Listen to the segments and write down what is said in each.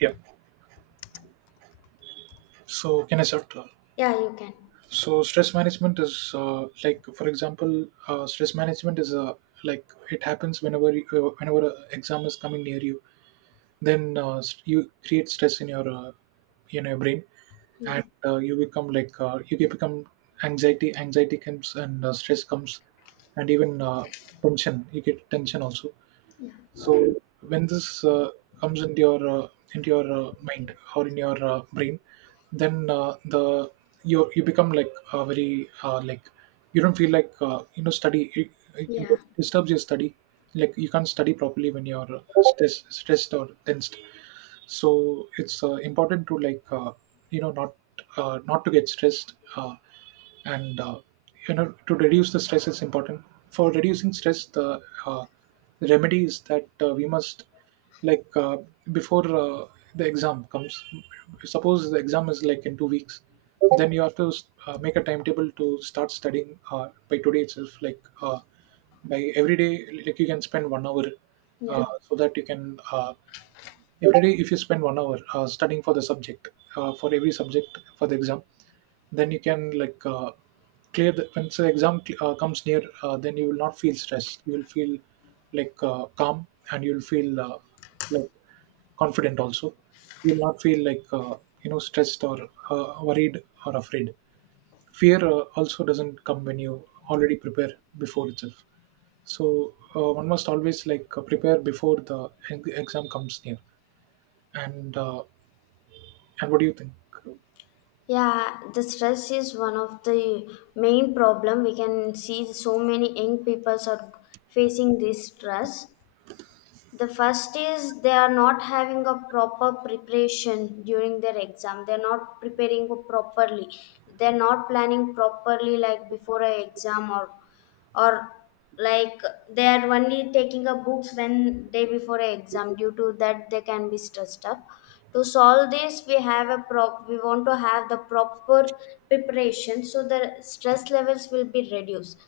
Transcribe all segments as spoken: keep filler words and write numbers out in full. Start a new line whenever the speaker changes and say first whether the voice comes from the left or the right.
right: Yeah. So, can I start? So, stress management is uh, like, for example, uh, stress management is uh, like it happens whenever you, uh, whenever an exam is coming near you. Then uh, st- you create stress in your uh, you know your brain, and uh, you become like uh, you can become anxiety. Anxiety comes, and uh, stress comes, and even uh, tension. You get tension also. So when this uh, comes into your uh, into your uh, mind or in your uh, brain, then uh, the you you become like uh, very uh, like you don't feel like uh, you know study it, it disturbs your study, like you can't study properly when you're uh, stress, stressed or tensed. So it's uh, important to like uh, you know not uh, not to get stressed, uh, and uh, you know to reduce the stress is important. For reducing stress the uh, the remedy is that uh, we must like uh, before uh, the exam comes, suppose the exam is like in two weeks, then you have to uh, make a timetable to start studying uh, by today itself, like uh, by every day, like you can spend one hour, uh, so that you can uh, every day, if you spend one hour uh, studying for the subject, uh, for every subject for the exam, then you can like uh, clear the when the exam uh, comes near, uh, then you will not feel stressed. You will feel like uh, calm, and you will feel uh, like confident also. You will not feel like uh, you know stressed or uh, worried or afraid. Fear uh, also doesn't come when you already prepare before itself. So uh, one must always like uh, prepare before the e- exam comes near, and uh, and what do you think?
left: Stress is one of the main problem. We can see so many young people are facing this stress. The first is they are not having a proper preparation during their exam. They're not preparing properly, they're not planning properly, like before a exam or or like they are only taking up books when day before a exam. Due to that they can be stressed up. To solve this, we have a prop we want to have the proper preparation, so the stress levels will be reduced.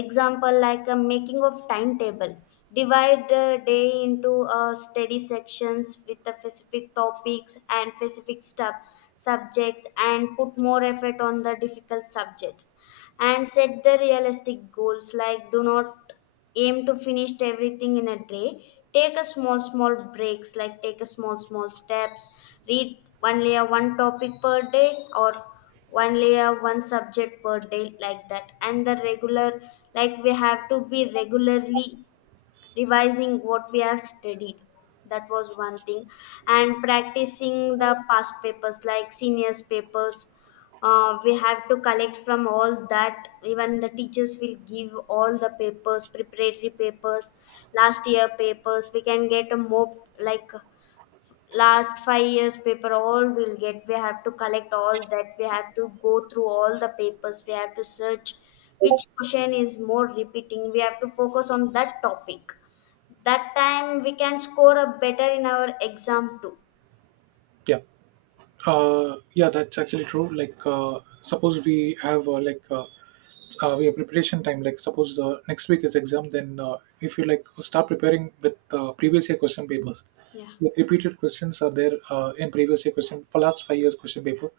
left: Example, like a making of timetable, divide the day into uh, study sections with the specific topics and specific stuff, subjects, and put more effort on the difficult subjects, and set the realistic goals, like do not aim to finish everything in a day. Take a small small breaks, like take a small small steps. Read one layer one topic per day, or one layer one subject per day, like that. And the regular, like we have to be regularly revising what we have studied. That was one thing. And practicing the past papers, like seniors papers, uh, we have to collect from all that. Even the teachers will give all the papers, preparatory papers, last year papers, we can get a more, like last five years paper, all we'll get. We have to collect all that, we have to go through all the papers, we have to search which question is more repeating, we have to focus on that topic. That time we can score a better in our exam too.
right: Yeah, uh, yeah, that's actually true. Like, uh, suppose we have uh, like uh, uh, we have preparation time. Like, suppose the next week is exam, then uh, if you like start preparing with uh, previous year question papers, like repeated questions are there uh, in previous year question for last five years question paper.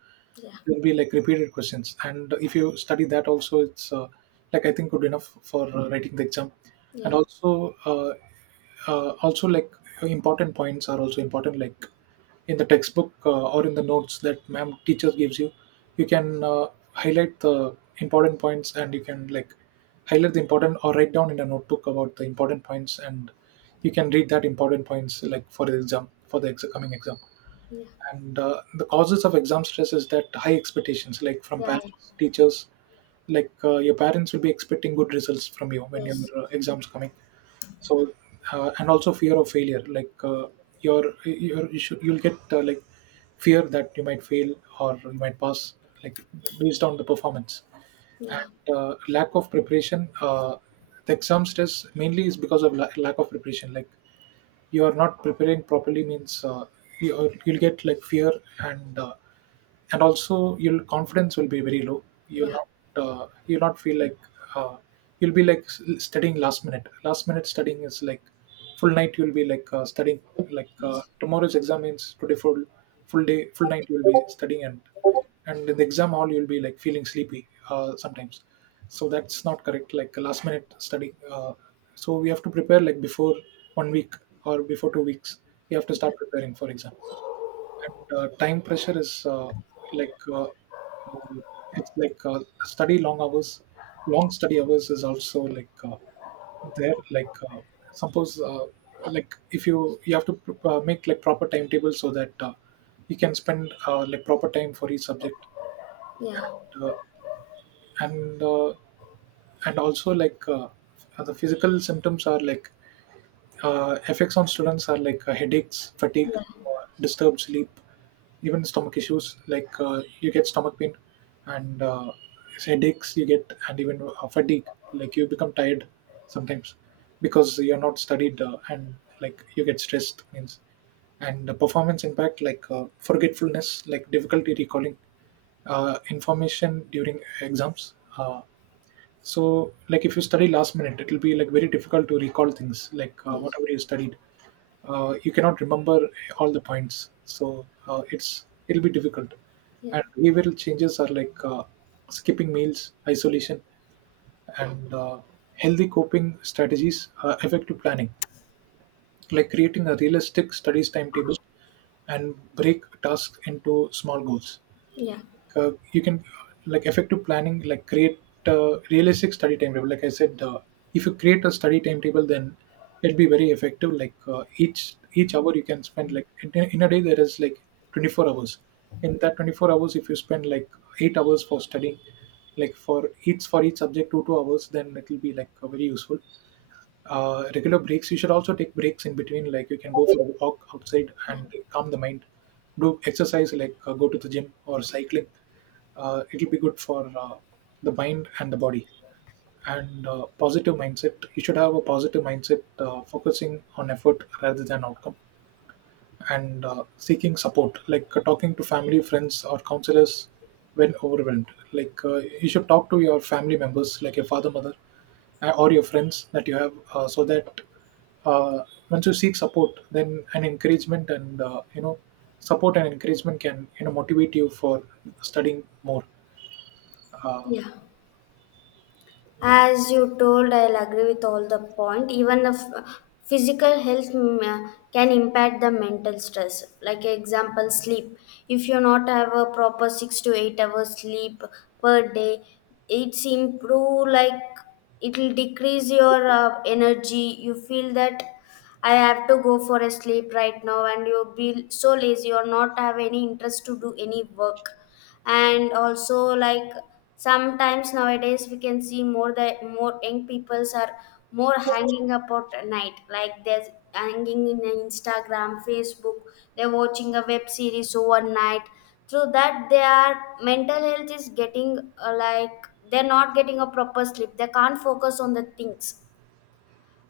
right: There'll be like repeated questions, and if you study that also, it's uh, like I think good enough for uh, writing the exam. And also, uh, uh, also like important points are also important, like in the textbook uh, or in the notes that ma'am teacher gives you, you can uh, highlight the important points, and you can like highlight the important or write down in a notebook about the important points, and you can read that important points like for the exam for the ex- coming exam. And uh, the causes of exam stress is that high expectations, like from parents, teachers, like uh, your parents will be expecting good results from you when your uh, exams coming. So uh, and also fear of failure, like uh, your your you should, you'll get uh, like fear that you might fail or you might pass, like based on the performance. And uh, lack of preparation, uh, the exam stress mainly is because of la- lack of preparation, like you are not preparing properly means, uh, you, you'll you'll get like fear, and uh, and also your confidence will be very low. You'll not uh, you'll not feel like uh, you'll be like s- studying last minute. Last minute studying is like full night you'll be like uh, studying, like uh, tomorrow's exam means today full, full day full night you'll be studying, and and in the exam hall you'll be like feeling sleepy, uh, sometimes. So that's not correct, like last minute study. uh, so we have to prepare like before one week or before two weeks we have to start preparing for exam. And uh, time pressure is uh, like uh, um, it's like uh, study long hours. Long study hours is also like uh, there like uh, suppose uh, like if you you have to pr- uh, make like proper timetable so that uh, you can spend uh, like proper time for each subject. Uh, and uh, and also like uh, The physical symptoms are like uh, effects on students are like uh, headaches, fatigue, uh, disturbed sleep, even stomach issues. Like uh, you get stomach pain, and uh, headaches you get, and even uh, fatigue. Like you become tired sometimes because you're not studied, uh, and like you get stressed. Means and the performance impact, like uh, forgetfulness, like difficulty recalling uh, information during exams. Uh, so, like if you study last minute, it will be like very difficult to recall things. Like uh, whatever you studied, uh, you cannot remember all the points. So uh, it's it'll be difficult. And behavioral changes are like uh, skipping meals, isolation, and uh, healthy coping strategies, uh, effective planning, like creating a realistic studies timetable and break tasks into small goals. Uh, you can like effective planning like create a realistic study timetable like I said. Uh, if you create a study timetable, then it'll be very effective, like uh, each each hour you can spend, like in, in a day there is like twenty-four hours. In that twenty-four hours, if you spend like eight hours for studying, like for each for each subject two two hours, then it will be like uh, very useful. Uh, regular breaks, you should also take breaks in between, like you can go for a walk outside and calm the mind, do exercise like uh, go to the gym or cycling. Uh, it'll be good for uh, the mind and the body. And uh, positive mindset, you should have a positive mindset, uh, focusing on effort rather than outcome. And uh, seeking support, like uh, talking to family, friends, or counselors when overwhelmed. like uh, you should talk to your family members, like your father, mother, uh, or your friends that you have, uh, so that uh, once you seek support, then an encouragement and uh, you know support and encouragement can you know motivate you for studying more. uh,
left: As you told, I'll agree with all the point. Even the f- physical health mm, uh, can impact the mental stress. Like example, sleep. If you not have a proper six to eight hours sleep per day, it's improve, like it will decrease your uh, energy. You feel that I have to go for a sleep right now, and you'll be so lazy or not have any interest to do any work. And also, like sometimes nowadays we can see more the more young peoples are more hanging about at night, like they're hanging in Instagram, Facebook, they're watching a web series overnight. Through that their mental health is getting uh, like they're not getting a proper sleep, they can't focus on the things.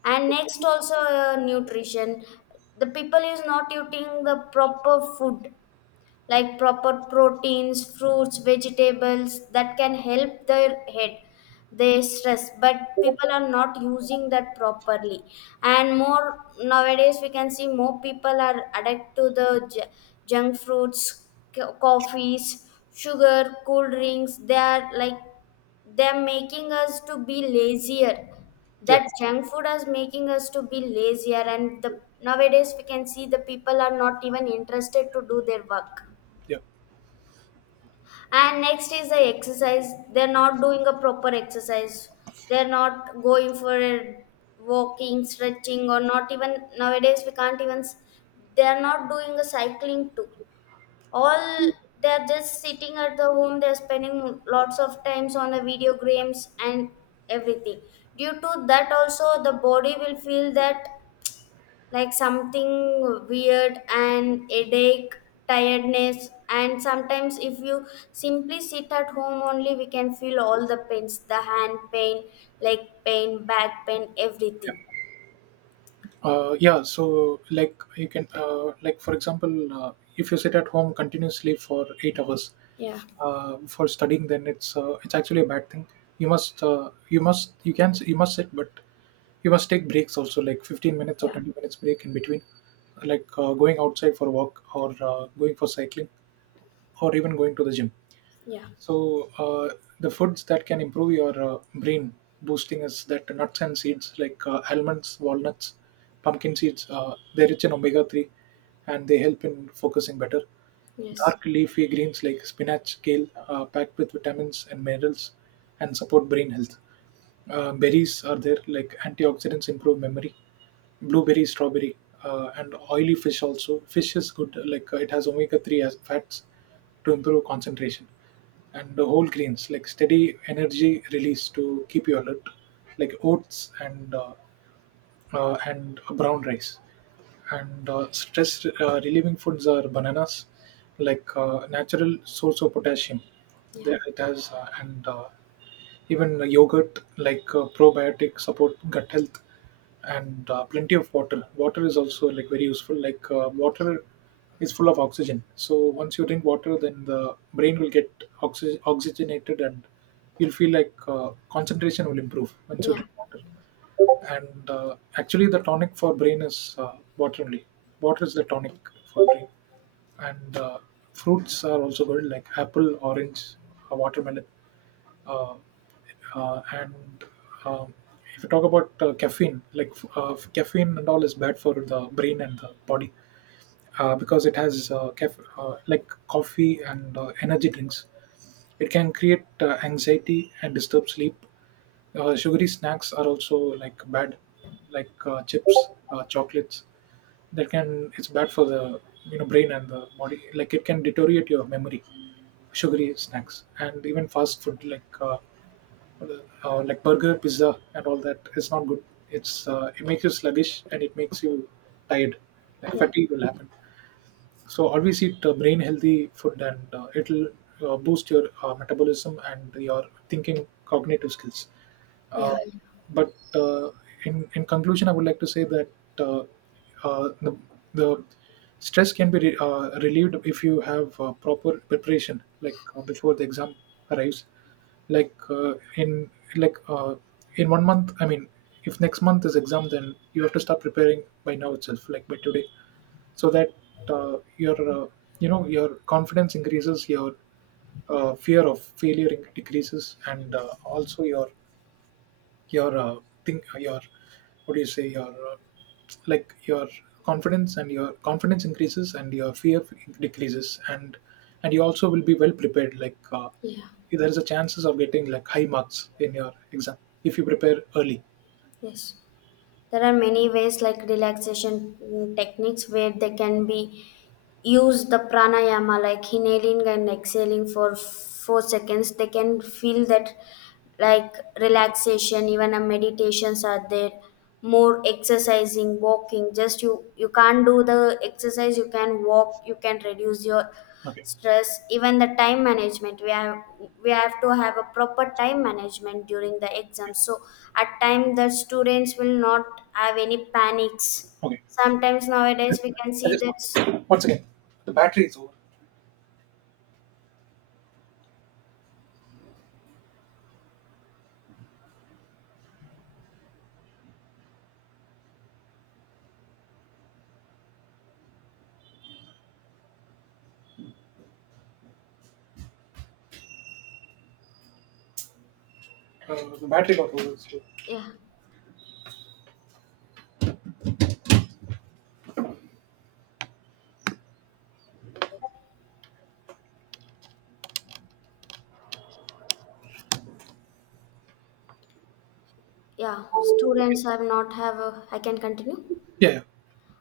left: And next also, uh, nutrition, the people is not eating the proper food, like proper proteins, fruits, vegetables, that can help their head, their stress. But people are not using that properly. And more nowadays we can see more people are addicted to the ju- junk fruits, co- coffees, sugar, cool drinks. They are like, they're making us to be lazier.
right: yeah
left: That junk food is making us to be lazier, and the nowadays we can see the people are not even interested to do their work.
right: yeah
left: And next is the exercise. They're not doing a proper exercise, they're not going for a walking, stretching, or not even nowadays we can't even s- they're not doing a cycling too. All they're just sitting at the home, they're spending lots of times on the video games and everything. Due to that also the body will feel that like something weird, and headache, tiredness. And sometimes if you simply sit at home only, we can feel all the pains, the hand pain, leg pain, back pain, everything.
right: Uh, yeah, so like you can uh, like for example, uh, if you sit at home continuously for eight hours uh, for studying, then it's uh, it's actually a bad thing. You must uh, you must you can you must sit, but you must take breaks also, like fifteen minutes or twenty minutes break in between, like uh, going outside for a walk or uh, going for cycling or even going to the gym. So uh, the foods that can improve your uh, brain boosting is that nuts and seeds, like uh, almonds, walnuts, pumpkin seeds. Uh, they're rich in omega three, and they help in focusing better. Dark leafy greens like spinach, kale, uh, packed with vitamins and minerals, and support brain health. Uh, berries are there, like antioxidants improve memory. Blueberry, strawberry, uh, and oily fish also. Fish is good, like uh, it has omega three as fats to improve concentration. And the whole grains, like steady energy release to keep you alert, like oats and uh, uh, and brown rice. And uh, stress uh, relieving foods are bananas, like uh, natural source of potassium. There it has, uh, and uh, even yogurt, like uh, probiotic, support gut health, and uh, plenty of water. Water is also like very useful. Like uh, water is full of oxygen. So once you drink water, then the brain will get oxy- oxygenated, and you'll feel like uh, concentration will improve once you drink water. And uh, actually, the tonic for brain is uh, water only. Water is the tonic for brain. And uh, fruits are also good, like apple, orange, uh, watermelon. Uh, uh, and um, if you talk about uh, caffeine, like uh, caffeine and all is bad for the brain and the body, uh, because it has uh, caf- uh, like coffee and uh, energy drinks. It can create uh, anxiety and disturb sleep. Uh, sugary snacks are also like bad, like uh, chips, uh, chocolates. That can It's bad for the you know brain and the body. Like it can deteriorate your memory. Sugary snacks and even fast food like uh, uh, like burger, pizza, and all that is not good. It's uh, it makes you sluggish and it makes you tired. Like fatigue will happen. So always eat uh, brain healthy food, and uh, it'll uh, boost your uh, metabolism and your thinking cognitive skills. Uh, but uh, in in conclusion, I would like to say that uh, uh, the the stress can be re- uh, relieved if you have uh, proper preparation, like uh, before the exam arrives. Like uh, in like uh, in one month, I mean, if next month is exam, then you have to start preparing by now itself, like by today, so that uh, your uh, you know your confidence increases, your uh, fear of failure inc- decreases, and uh, also your your uh, thing your what do you say your uh, like your confidence and your confidence increases and your fear decreases, and and you also will be well prepared, like uh, there is a chances of getting like high marks in your exam if you prepare early.
left: There are many ways, like relaxation mm, techniques, where they can be use the pranayama, like inhaling and exhaling for four seconds, they can feel that like relaxation. Even a meditations are there, more exercising, walking. Just you you can't do the exercise, you can walk, you can reduce your
right: Okay.
left: stress. Even the time management, we have we have to have a proper time management during the exam, so at time the students will not have any panics.
right: Okay.
left: Sometimes nowadays we can
right: I
left: see that,
right: just— once again, uh, the battery got over. So.
left: yeah, students have not have a, I can continue.
right: Yeah, yeah,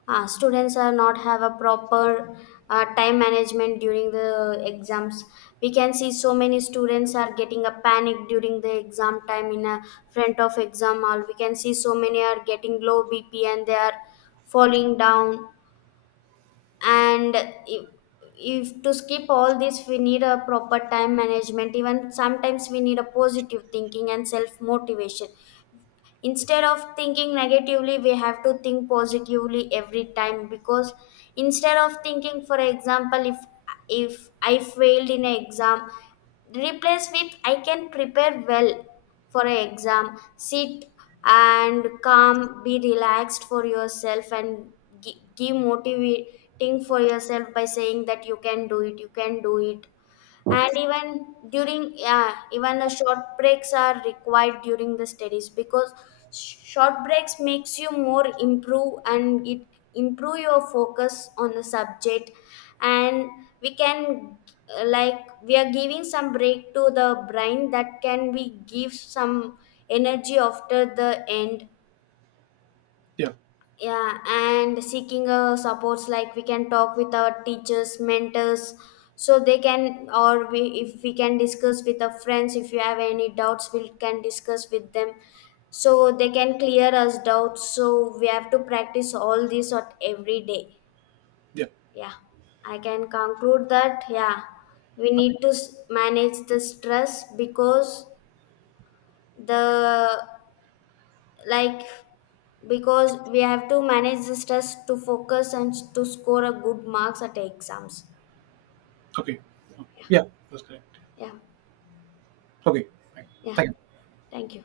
left: Uh, students are not have a proper uh, time management during the exams. We can see so many students are getting a panic during the exam time. In a front of exam hall, we can see so many are getting low B P, and they are falling down. And if, if to skip all this, we need a proper time management. Even sometimes we need a positive thinking and self motivation. Instead of thinking negatively, we have to think positively every time. Because instead of thinking, for example, if if I failed in an exam, replace with I can prepare well for an exam. Sit and calm, be relaxed for yourself, and gi- give motivating for yourself by saying that you can do it, you can do it. And even during, yeah, even the short breaks are required during the studies, because sh- short breaks makes you more improve, and it improve your focus on the subject. And we can uh, like we are giving some break to the brain, that can be give some energy after the end.
right: yeah.
left: Yeah. And seeking uh, supports, like we can talk with our teachers, mentors, so they can, or we, if we can discuss with our friends, if you have any doubts we can discuss with them, so they can clear us doubts. So we have to practice all this at every day.
right: Yeah.
left: Yeah, I can conclude that, yeah, we need to s- manage the stress because the, like, because we have to manage the stress to focus and to score a good marks at the exams.
right: Okay. Yeah, that's correct.
left: Yeah.
right: Okay. Fine.
left: Yeah,
right: Thank you.
left: thank you.